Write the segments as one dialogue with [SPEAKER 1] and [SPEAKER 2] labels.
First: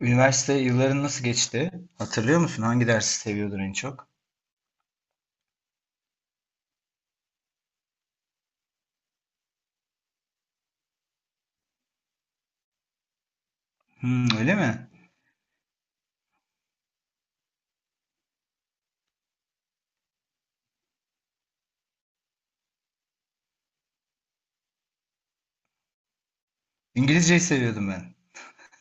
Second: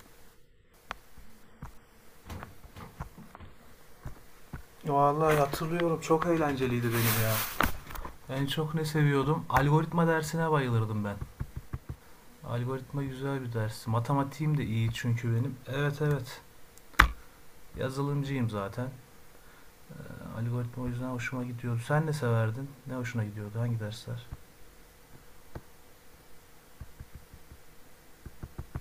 [SPEAKER 1] Üniversite yılların nasıl geçti? Hatırlıyor musun? Hangi dersi seviyordun en çok?
[SPEAKER 2] Vallahi hatırlıyorum, çok eğlenceliydi benim ya. En çok ne seviyordum? Algoritma dersine bayılırdım ben. Algoritma güzel bir ders.
[SPEAKER 1] Hmm, öyle
[SPEAKER 2] Matematiğim de
[SPEAKER 1] mi?
[SPEAKER 2] iyi çünkü benim. Evet, evet. Yazılımcıyım zaten. Ee, Algoritma o yüzden hoşuma gidiyordu. Sen ne severdin? Ne hoşuna gidiyordu? Hangi dersler?
[SPEAKER 1] İngilizceyi seviyordum ben.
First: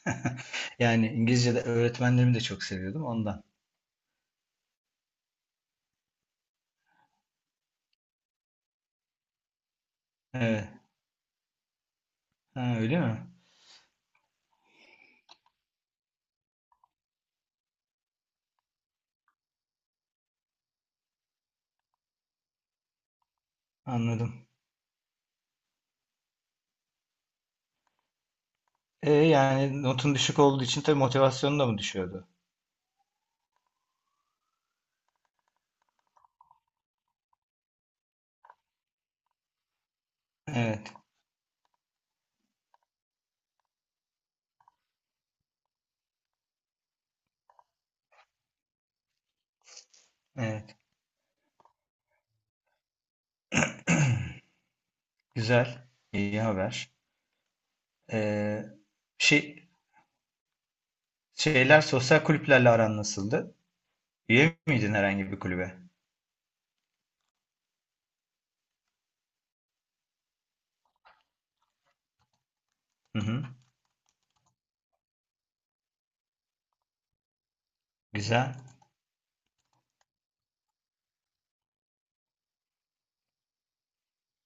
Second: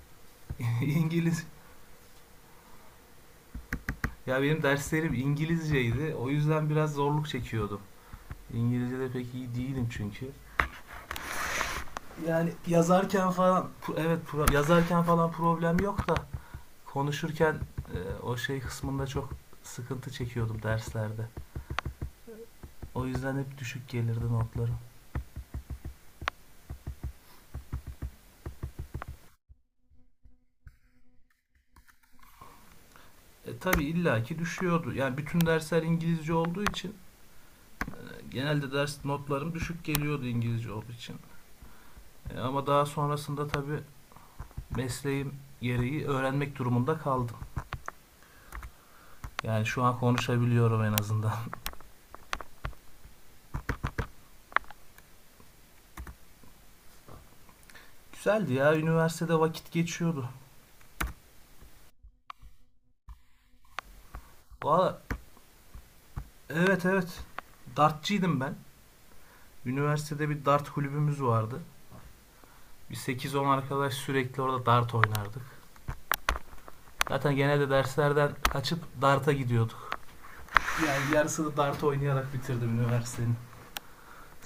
[SPEAKER 1] Yani
[SPEAKER 2] İngiliz.
[SPEAKER 1] İngilizce'de öğretmenlerimi de çok seviyordum ondan.
[SPEAKER 2] Ya benim derslerim İngilizceydi. O yüzden biraz zorluk çekiyordum. İngilizce'de pek iyi değilim çünkü.
[SPEAKER 1] Evet.
[SPEAKER 2] Yani
[SPEAKER 1] Ha, öyle mi?
[SPEAKER 2] yazarken falan, evet, yazarken falan problem yok da, konuşurken o şey kısmında çok sıkıntı çekiyordum derslerde. O yüzden hep düşük gelirdi
[SPEAKER 1] Anladım.
[SPEAKER 2] notlarım.
[SPEAKER 1] Yani notun düşük olduğu için tabii motivasyonun da mı düşüyordu?
[SPEAKER 2] Tabii illaki düşüyordu. Yani bütün dersler İngilizce olduğu için genelde ders notlarım düşük geliyordu İngilizce olduğu
[SPEAKER 1] Evet.
[SPEAKER 2] için. Ama daha sonrasında tabii mesleğim gereği öğrenmek durumunda kaldım. Yani şu an
[SPEAKER 1] Evet.
[SPEAKER 2] konuşabiliyorum en azından.
[SPEAKER 1] Güzel. İyi haber.
[SPEAKER 2] Güzeldi
[SPEAKER 1] E,
[SPEAKER 2] ya, üniversitede
[SPEAKER 1] şey,
[SPEAKER 2] vakit geçiyordu.
[SPEAKER 1] şeyler sosyal kulüplerle aran nasıldı? Üye miydin
[SPEAKER 2] Valla,
[SPEAKER 1] herhangi bir kulübe?
[SPEAKER 2] evet, evet, dartçıydım ben. Üniversitede bir dart kulübümüz vardı. Bir
[SPEAKER 1] Hı hı.
[SPEAKER 2] 8-10 arkadaş sürekli orada dart oynardık. Zaten genelde derslerden
[SPEAKER 1] Güzel.
[SPEAKER 2] kaçıp darta gidiyorduk. Yani yarısını dart oynayarak bitirdim üniversitenin.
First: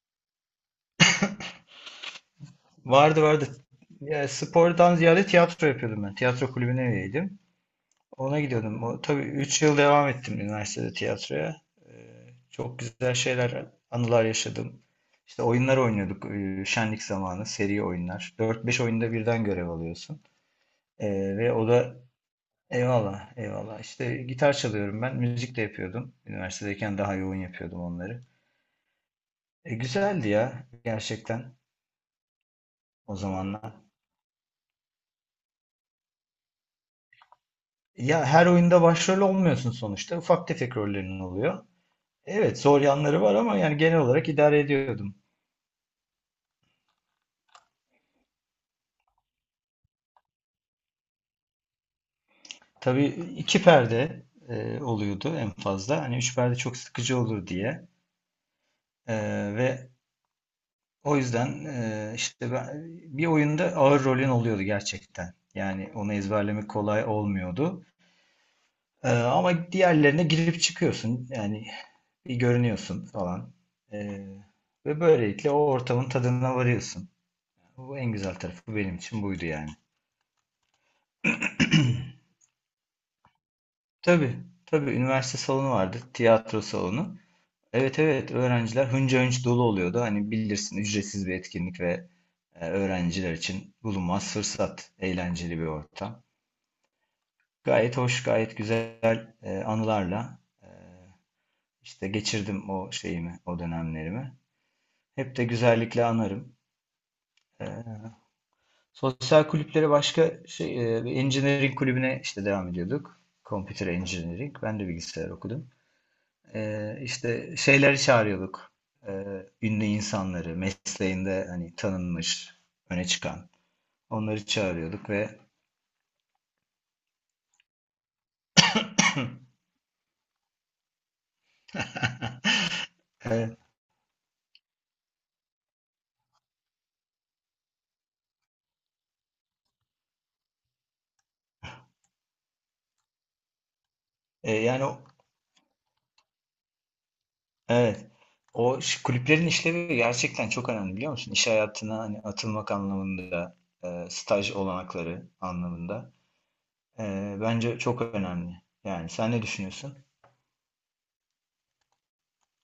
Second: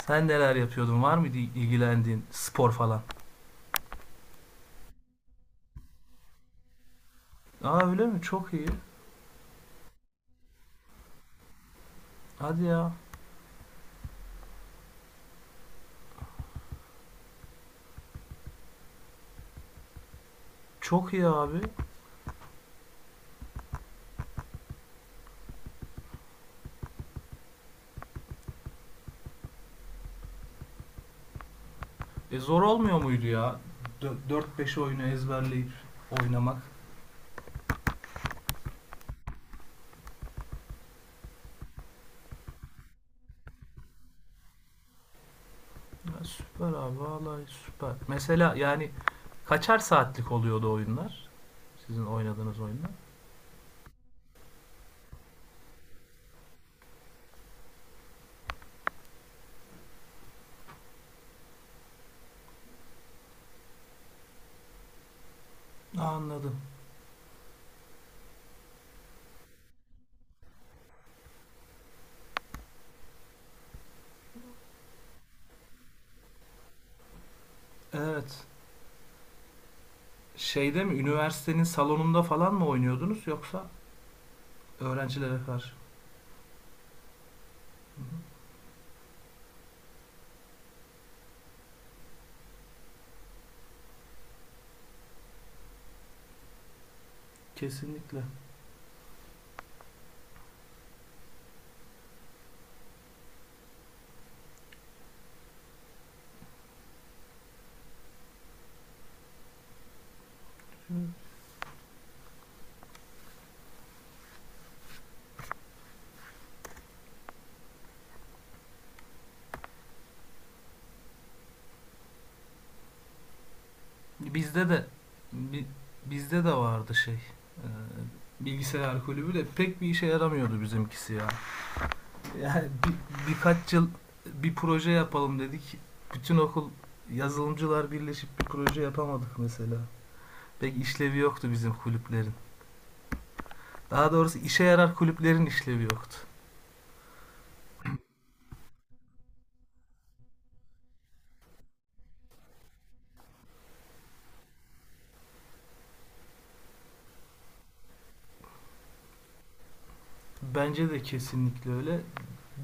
[SPEAKER 2] Sen neler yapıyordun? Var mıydı ilgilendiğin spor falan?
[SPEAKER 1] Vardı. Ya, spordan ziyade tiyatro yapıyordum ben. Tiyatro kulübüne üyeydim.
[SPEAKER 2] Aa, öyle mi?
[SPEAKER 1] Ona
[SPEAKER 2] Çok iyi.
[SPEAKER 1] gidiyordum. O, tabii 3 yıl devam ettim üniversitede tiyatroya.
[SPEAKER 2] Hadi
[SPEAKER 1] Çok
[SPEAKER 2] ya.
[SPEAKER 1] güzel şeyler, anılar yaşadım. İşte oyunlar oynuyorduk şenlik zamanı, seri oyunlar. Dört beş oyunda birden görev alıyorsun.
[SPEAKER 2] Çok iyi
[SPEAKER 1] Ve
[SPEAKER 2] abi.
[SPEAKER 1] o da Eyvallah, eyvallah. İşte gitar çalıyorum ben. Müzik de yapıyordum. Üniversitedeyken daha yoğun yapıyordum onları. Güzeldi ya gerçekten
[SPEAKER 2] Zor olmuyor
[SPEAKER 1] o
[SPEAKER 2] muydu ya?
[SPEAKER 1] zamanlar.
[SPEAKER 2] 4-5 oyunu ezberleyip oynamak.
[SPEAKER 1] Ya her oyunda başrol olmuyorsun sonuçta. Ufak tefek rollerin oluyor. Evet, zor yanları var ama yani genel olarak idare ediyordum.
[SPEAKER 2] Ya süper abi, vallahi süper. Mesela, yani kaçar saatlik oluyordu oyunlar? Sizin oynadığınız oyunlar?
[SPEAKER 1] Tabii, iki perde oluyordu en fazla. Hani üç perde çok sıkıcı olur diye. E, ve o yüzden e, işte ben, Bir oyunda ağır rolün oluyordu gerçekten. Yani onu
[SPEAKER 2] Anladım.
[SPEAKER 1] ezberlemek kolay olmuyordu. Ama diğerlerine girip çıkıyorsun. Yani bir görünüyorsun falan. E, ve Böylelikle o ortamın tadına varıyorsun. Bu en güzel
[SPEAKER 2] Evet.
[SPEAKER 1] tarafı benim için buydu yani.
[SPEAKER 2] Şeyde mi, üniversitenin salonunda falan mı oynuyordunuz, yoksa
[SPEAKER 1] Tabii, tabii, üniversite
[SPEAKER 2] öğrencilere karşı?
[SPEAKER 1] salonu vardı, tiyatro salonu. Evet,
[SPEAKER 2] Hı-hı.
[SPEAKER 1] evet, öğrenciler hınca hınç dolu oluyordu. Hani bilirsin, ücretsiz bir etkinlik ve öğrenciler için bulunmaz fırsat, eğlenceli bir ortam. Gayet
[SPEAKER 2] Kesinlikle.
[SPEAKER 1] hoş, gayet güzel anılarla işte geçirdim o şeyimi, o dönemlerimi. Hep de güzellikle anarım. E, Sosyal kulüpleri başka şey,
[SPEAKER 2] Hı-hı.
[SPEAKER 1] engineering kulübüne işte devam ediyorduk. Computer Engineering. Ben de bilgisayar okudum. İşte şeyleri çağırıyorduk. Ünlü insanları, mesleğinde hani tanınmış, öne çıkan. Onları
[SPEAKER 2] Bizde de
[SPEAKER 1] çağırıyorduk ve
[SPEAKER 2] bi- bizde de vardı şey. Bilgisayar kulübü de pek bir işe yaramıyordu bizimkisi ya. Yani
[SPEAKER 1] e,
[SPEAKER 2] birkaç yıl bir proje yapalım dedik. Bütün okul yazılımcılar birleşip bir proje yapamadık mesela. Pek işlevi yoktu bizim kulüplerin. Daha doğrusu
[SPEAKER 1] e,
[SPEAKER 2] işe
[SPEAKER 1] yani
[SPEAKER 2] yarar
[SPEAKER 1] o-
[SPEAKER 2] kulüplerin işlevi yoktu.
[SPEAKER 1] evet, kulüplerin işlevi gerçekten çok önemli biliyor musun? İş hayatına hani atılmak anlamında, staj olanakları anlamında. Bence çok önemli. Yani sen ne düşünüyorsun?
[SPEAKER 2] Bence de kesinlikle öyle.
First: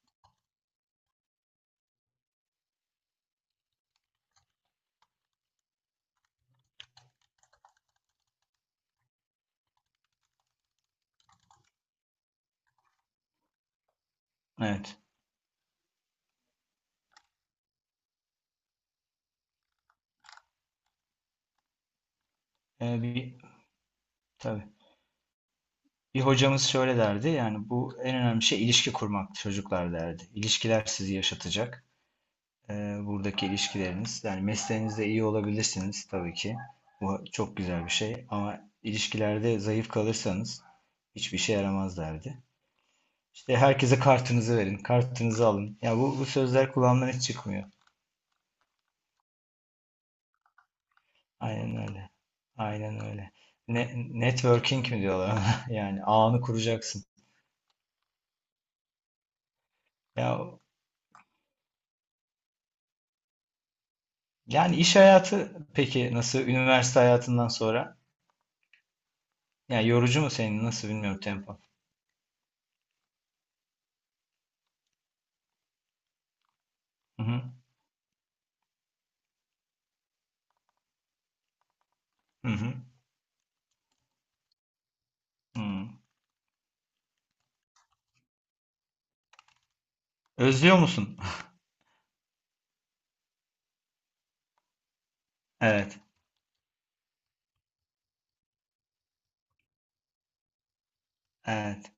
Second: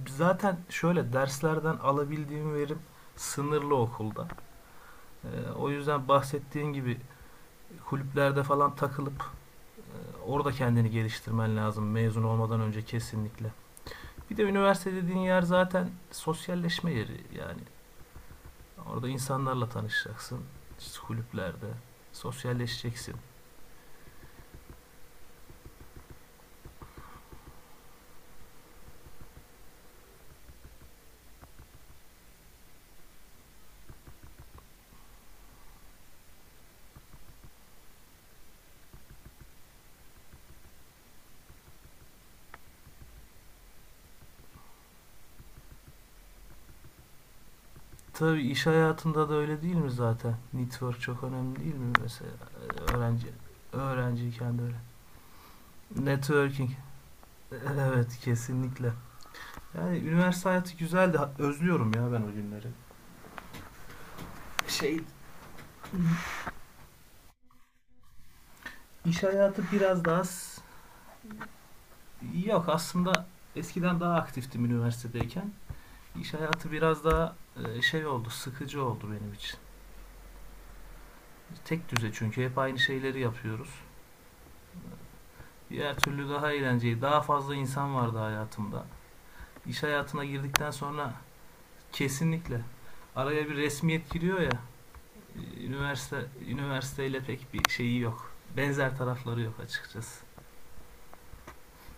[SPEAKER 2] Zaten şöyle derslerden alabildiğim verim sınırlı okulda. O yüzden bahsettiğin gibi kulüplerde falan takılıp e, orada kendini geliştirmen lazım mezun olmadan önce, kesinlikle. Bir de üniversite
[SPEAKER 1] Evet.
[SPEAKER 2] dediğin yer zaten sosyalleşme yeri yani. Orada insanlarla tanışacaksın, işte kulüplerde.
[SPEAKER 1] E,
[SPEAKER 2] Sosyalleşeceksin.
[SPEAKER 1] bir Tabii. Bir hocamız şöyle derdi, yani bu en önemli şey ilişki kurmak çocuklar derdi. İlişkiler sizi yaşatacak. Buradaki ilişkileriniz. Yani mesleğinizde iyi olabilirsiniz tabii ki. Bu çok güzel bir şey. Ama ilişkilerde zayıf kalırsanız hiçbir şey yaramaz derdi. İşte herkese kartınızı verin, kartınızı alın. Ya bu sözler kulağımdan hiç çıkmıyor.
[SPEAKER 2] Tabii iş hayatında da öyle, değil mi zaten? Network çok önemli, değil
[SPEAKER 1] Aynen
[SPEAKER 2] mi
[SPEAKER 1] öyle.
[SPEAKER 2] mesela? Ee,
[SPEAKER 1] Aynen
[SPEAKER 2] Öğrenci
[SPEAKER 1] öyle. Ne,
[SPEAKER 2] Öğrenciyken de öyle.
[SPEAKER 1] networking mi diyorlar ona? Yani ağını
[SPEAKER 2] Networking.
[SPEAKER 1] kuracaksın.
[SPEAKER 2] Evet, kesinlikle. Yani üniversite
[SPEAKER 1] Ya
[SPEAKER 2] hayatı güzeldi. Özlüyorum ya ben o günleri.
[SPEAKER 1] yani iş
[SPEAKER 2] Şey,
[SPEAKER 1] hayatı peki nasıl üniversite hayatından sonra?
[SPEAKER 2] iş hayatı
[SPEAKER 1] Yani
[SPEAKER 2] biraz
[SPEAKER 1] yorucu
[SPEAKER 2] daha
[SPEAKER 1] mu senin? Nasıl bilmiyorum, tempo.
[SPEAKER 2] yok aslında, eskiden daha aktiftim üniversitedeyken. İş hayatı biraz
[SPEAKER 1] Hı
[SPEAKER 2] daha
[SPEAKER 1] hı.
[SPEAKER 2] şey oldu, sıkıcı oldu benim için. Tek düze çünkü
[SPEAKER 1] Hı
[SPEAKER 2] hep
[SPEAKER 1] hı.
[SPEAKER 2] aynı şeyleri yapıyoruz.
[SPEAKER 1] Hı.
[SPEAKER 2] Diğer türlü daha eğlenceli, daha fazla insan vardı hayatımda. İş hayatına girdikten
[SPEAKER 1] Özlüyor
[SPEAKER 2] sonra
[SPEAKER 1] musun?
[SPEAKER 2] kesinlikle araya bir resmiyet giriyor ya.
[SPEAKER 1] Evet,
[SPEAKER 2] Üniversiteyle pek bir şeyi yok. Benzer tarafları yok açıkçası.
[SPEAKER 1] evet.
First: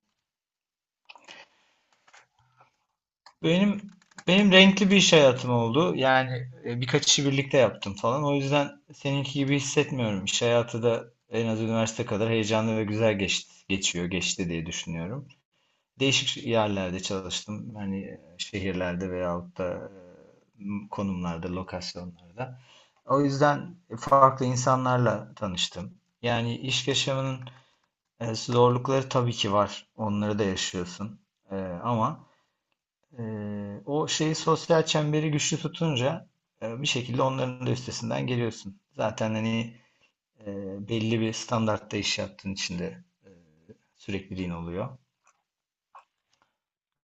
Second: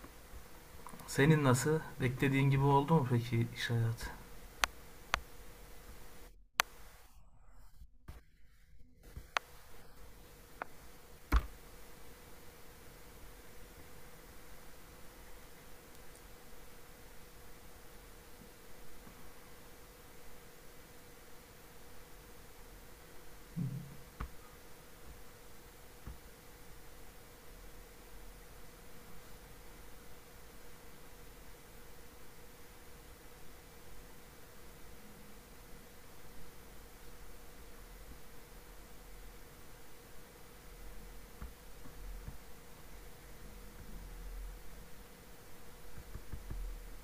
[SPEAKER 2] Senin nasıl? Beklediğin gibi oldu mu peki iş
[SPEAKER 1] Benim
[SPEAKER 2] hayatı?
[SPEAKER 1] benim renkli bir iş hayatım oldu. Yani birkaç işi birlikte yaptım falan. O yüzden seninki gibi hissetmiyorum. İş hayatı da en az üniversite kadar heyecanlı ve güzel geçti, geçiyor, geçti diye düşünüyorum. Değişik yerlerde çalıştım. Hani şehirlerde veyahut da konumlarda, lokasyonlarda. O yüzden farklı insanlarla tanıştım. Yani iş yaşamının zorlukları tabii ki var. Onları da yaşıyorsun. E, ama O şeyi, sosyal çemberi güçlü tutunca bir şekilde onların da üstesinden geliyorsun. Zaten hani belli bir standartta iş yaptığın için de sürekliliğin oluyor.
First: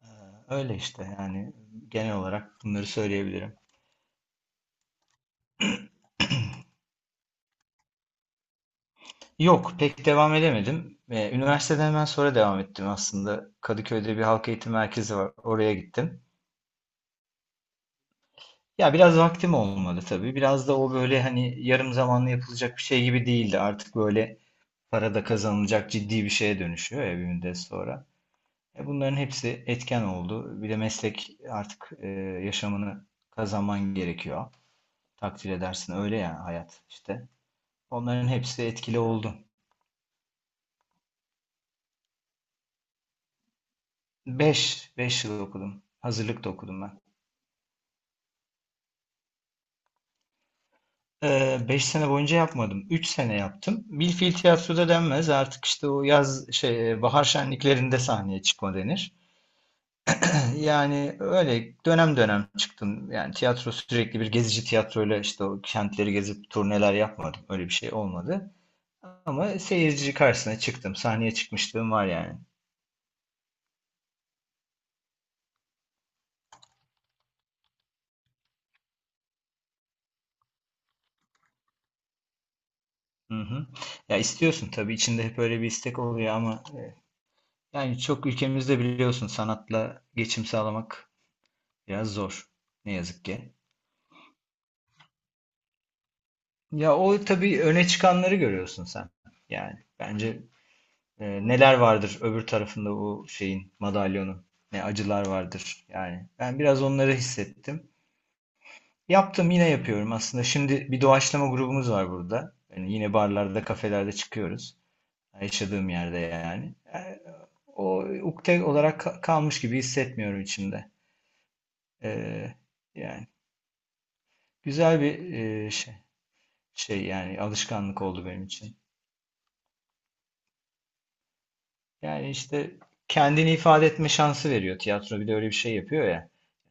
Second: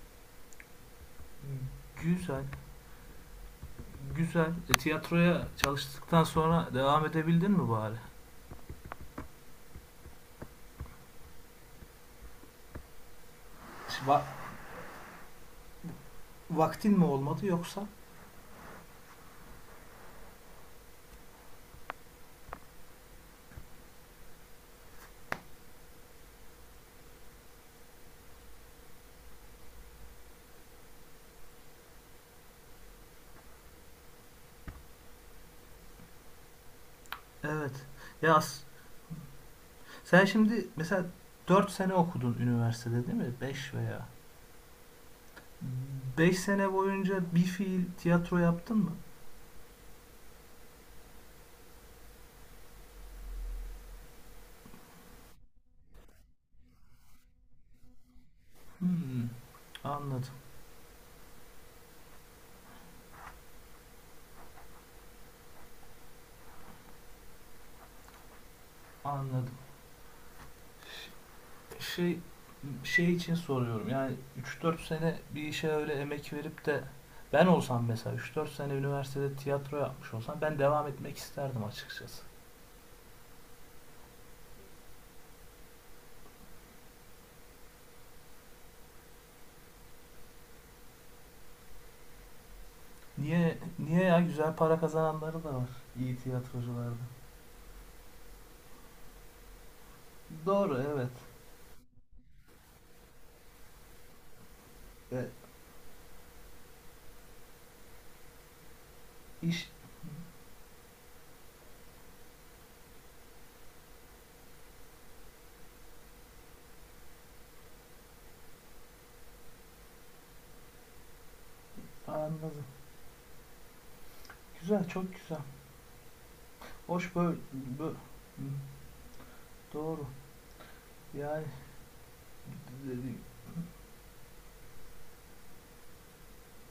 [SPEAKER 1] Ee, Öyle işte yani genel
[SPEAKER 2] Güzel.
[SPEAKER 1] olarak bunları söyleyebilirim.
[SPEAKER 2] Güzel. Tiyatroya çalıştıktan sonra devam edebildin mi bari?
[SPEAKER 1] Yok, pek devam edemedim. Üniversiteden hemen sonra devam ettim aslında. Kadıköy'de bir
[SPEAKER 2] Va-
[SPEAKER 1] halk eğitim merkezi var. Oraya gittim.
[SPEAKER 2] Vaktin mi olmadı yoksa?
[SPEAKER 1] Ya biraz vaktim olmadı tabii. Biraz da o böyle hani yarım zamanlı yapılacak bir şey gibi değildi. Artık böyle para da kazanılacak ciddi bir şeye dönüşüyor ya bir müddet sonra. E, bunların hepsi etken oldu. Bir de meslek artık yaşamını kazanman gerekiyor. Takdir edersin, öyle ya hayat işte.
[SPEAKER 2] Evet.
[SPEAKER 1] Onların
[SPEAKER 2] Ya
[SPEAKER 1] hepsi etkili oldu.
[SPEAKER 2] sen şimdi mesela 4 sene okudun üniversitede, değil mi? 5 veya
[SPEAKER 1] Beş, yıl okudum.
[SPEAKER 2] 5
[SPEAKER 1] Hazırlıkta
[SPEAKER 2] sene
[SPEAKER 1] okudum ben.
[SPEAKER 2] boyunca bir fiil tiyatro yaptın mı?
[SPEAKER 1] 5 sene boyunca yapmadım. 3 sene yaptım. Bilfil tiyatroda denmez. Artık işte o yaz şey bahar şenliklerinde sahneye çıkma denir.
[SPEAKER 2] Hmm. Anladım.
[SPEAKER 1] Yani öyle dönem dönem çıktım. Yani tiyatro sürekli bir gezici tiyatroyla işte o kentleri gezip turneler yapmadım. Öyle bir şey olmadı. Ama
[SPEAKER 2] Anladım.
[SPEAKER 1] seyirci karşısına çıktım. Sahneye çıkmışlığım var
[SPEAKER 2] şey
[SPEAKER 1] yani.
[SPEAKER 2] şey için soruyorum. Yani üç dört sene bir işe öyle emek verip de, ben olsam mesela üç dört sene üniversitede tiyatro yapmış olsam, ben devam etmek isterdim açıkçası.
[SPEAKER 1] Hı hı. Ya istiyorsun tabii, içinde hep öyle bir istek oluyor ama çok ülkemizde biliyorsun sanatla geçim sağlamak biraz zor. Ne yazık
[SPEAKER 2] Niye,
[SPEAKER 1] ki.
[SPEAKER 2] niye ya, güzel para kazananları da var iyi
[SPEAKER 1] Ya
[SPEAKER 2] tiyatrocularda.
[SPEAKER 1] o tabii öne çıkanları görüyorsun sen. Yani bence
[SPEAKER 2] Doğru, evet.
[SPEAKER 1] Neler vardır öbür tarafında bu şeyin, madalyonun? Ne
[SPEAKER 2] E,
[SPEAKER 1] acılar vardır yani. Ben biraz onları hissettim. Yaptım,
[SPEAKER 2] iş
[SPEAKER 1] yine yapıyorum aslında. Şimdi bir doğaçlama grubumuz var burada. Yani yine barlarda, kafelerde çıkıyoruz. Yaşadığım yerde yani. Yani o ukde olarak kalmış gibi hissetmiyorum içimde. Ee,
[SPEAKER 2] Anladım.
[SPEAKER 1] yani
[SPEAKER 2] Güzel,
[SPEAKER 1] Güzel
[SPEAKER 2] çok
[SPEAKER 1] bir
[SPEAKER 2] güzel. Hoş böyle,
[SPEAKER 1] yani
[SPEAKER 2] bö-
[SPEAKER 1] alışkanlık oldu benim için.
[SPEAKER 2] doğru. Yani
[SPEAKER 1] Yani işte kendini ifade etme şansı veriyor. Tiyatro bir de öyle bir şey yapıyor ya.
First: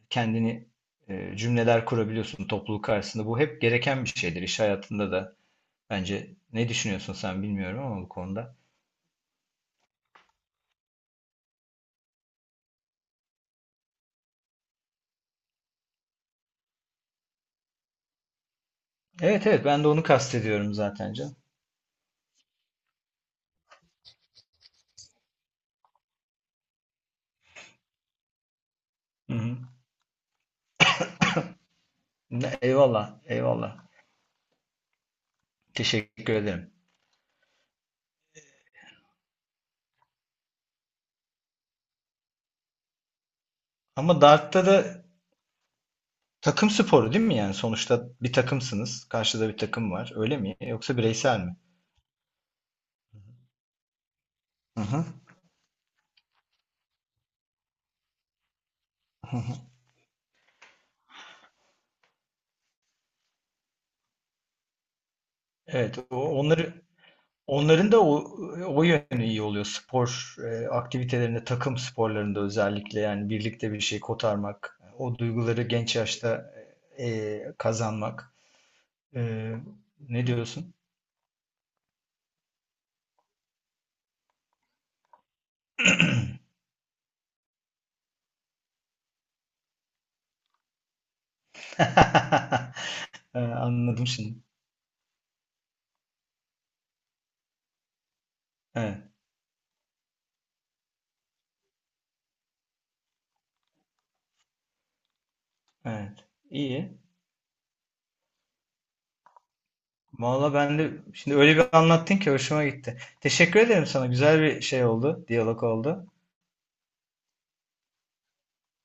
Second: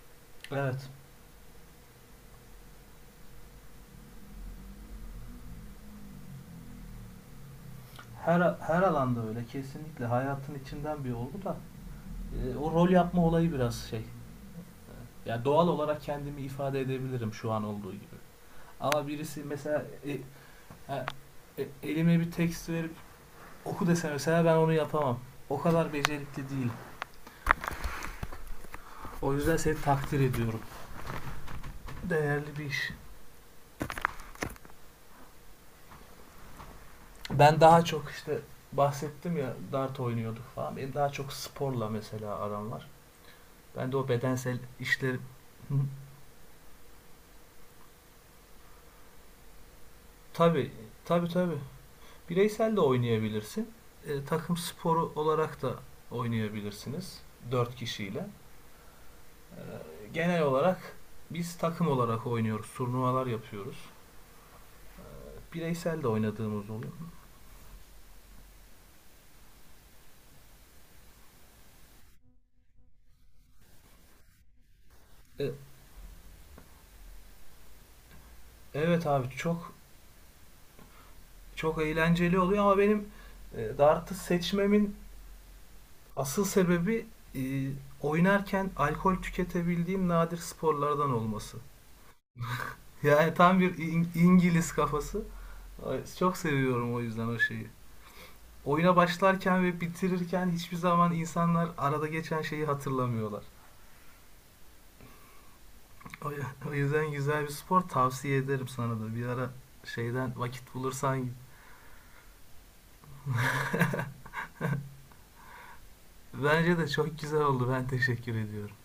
[SPEAKER 1] Kendini
[SPEAKER 2] evet.
[SPEAKER 1] cümleler kurabiliyorsun topluluk karşısında. Bu hep gereken bir şeydir iş hayatında da. Bence, ne düşünüyorsun sen bilmiyorum ama bu
[SPEAKER 2] Her
[SPEAKER 1] konuda.
[SPEAKER 2] her alanda öyle, kesinlikle hayatın içinden bir olgu da, o rol yapma olayı biraz şey. Ya, doğal olarak kendimi ifade edebilirim, şu an olduğu gibi. Ama birisi
[SPEAKER 1] Evet, evet,
[SPEAKER 2] mesela
[SPEAKER 1] ben de onu kastediyorum
[SPEAKER 2] ha,
[SPEAKER 1] zaten canım.
[SPEAKER 2] elime bir tekst verip oku dese, mesela ben onu yapamam. O kadar becerikli değil.
[SPEAKER 1] Hı
[SPEAKER 2] O yüzden
[SPEAKER 1] hı.
[SPEAKER 2] seni takdir ediyorum. Değerli bir iş.
[SPEAKER 1] Eyvallah, eyvallah. Teşekkür ederim.
[SPEAKER 2] Ben daha çok işte bahsettim ya, dart oynuyorduk falan. Benim daha çok sporla mesela aram var. Ben de o
[SPEAKER 1] Ama
[SPEAKER 2] bedensel
[SPEAKER 1] Dart'ta da
[SPEAKER 2] işleri.
[SPEAKER 1] takım sporu değil mi yani? Sonuçta bir takımsınız. Karşıda bir takım var. Öyle mi?
[SPEAKER 2] Tabi,
[SPEAKER 1] Yoksa
[SPEAKER 2] tabi,
[SPEAKER 1] bireysel
[SPEAKER 2] tabi,
[SPEAKER 1] mi?
[SPEAKER 2] bireysel de oynayabilirsin. Takım
[SPEAKER 1] Hı hı.
[SPEAKER 2] sporu olarak da oynayabilirsiniz, 4 kişiyle.
[SPEAKER 1] Hı hı.
[SPEAKER 2] Genel olarak biz takım olarak oynuyoruz. Turnuvalar yapıyoruz.
[SPEAKER 1] Evet,
[SPEAKER 2] Bireysel de
[SPEAKER 1] o-
[SPEAKER 2] oynadığımız
[SPEAKER 1] onları
[SPEAKER 2] oluyor.
[SPEAKER 1] Onların da o, o yönü iyi oluyor. Spor aktivitelerinde, takım sporlarında özellikle yani birlikte bir şey kotarmak, o
[SPEAKER 2] E,
[SPEAKER 1] duyguları genç yaşta kazanmak.
[SPEAKER 2] evet abi,
[SPEAKER 1] E,
[SPEAKER 2] çok
[SPEAKER 1] Ne diyorsun?
[SPEAKER 2] çok eğlenceli oluyor, ama benim dartı seçmemin asıl sebebi e, oynarken alkol tüketebildiğim nadir sporlardan olması. Yani tam bir
[SPEAKER 1] Anladım şimdi.
[SPEAKER 2] İngiliz kafası. Çok seviyorum o yüzden o şeyi. Oyuna
[SPEAKER 1] Evet,
[SPEAKER 2] başlarken ve bitirirken hiçbir zaman insanlar arada geçen şeyi hatırlamıyorlar.
[SPEAKER 1] evet.
[SPEAKER 2] O
[SPEAKER 1] İyi.
[SPEAKER 2] yüzden güzel bir spor, tavsiye ederim sana da. Bir ara şeyden
[SPEAKER 1] Valla
[SPEAKER 2] vakit
[SPEAKER 1] ben de
[SPEAKER 2] bulursan,
[SPEAKER 1] şimdi öyle bir anlattın ki hoşuma gitti. Teşekkür ederim sana. Güzel bir şey oldu, diyalog oldu.
[SPEAKER 2] bence de çok güzel oldu. Ben teşekkür ediyorum.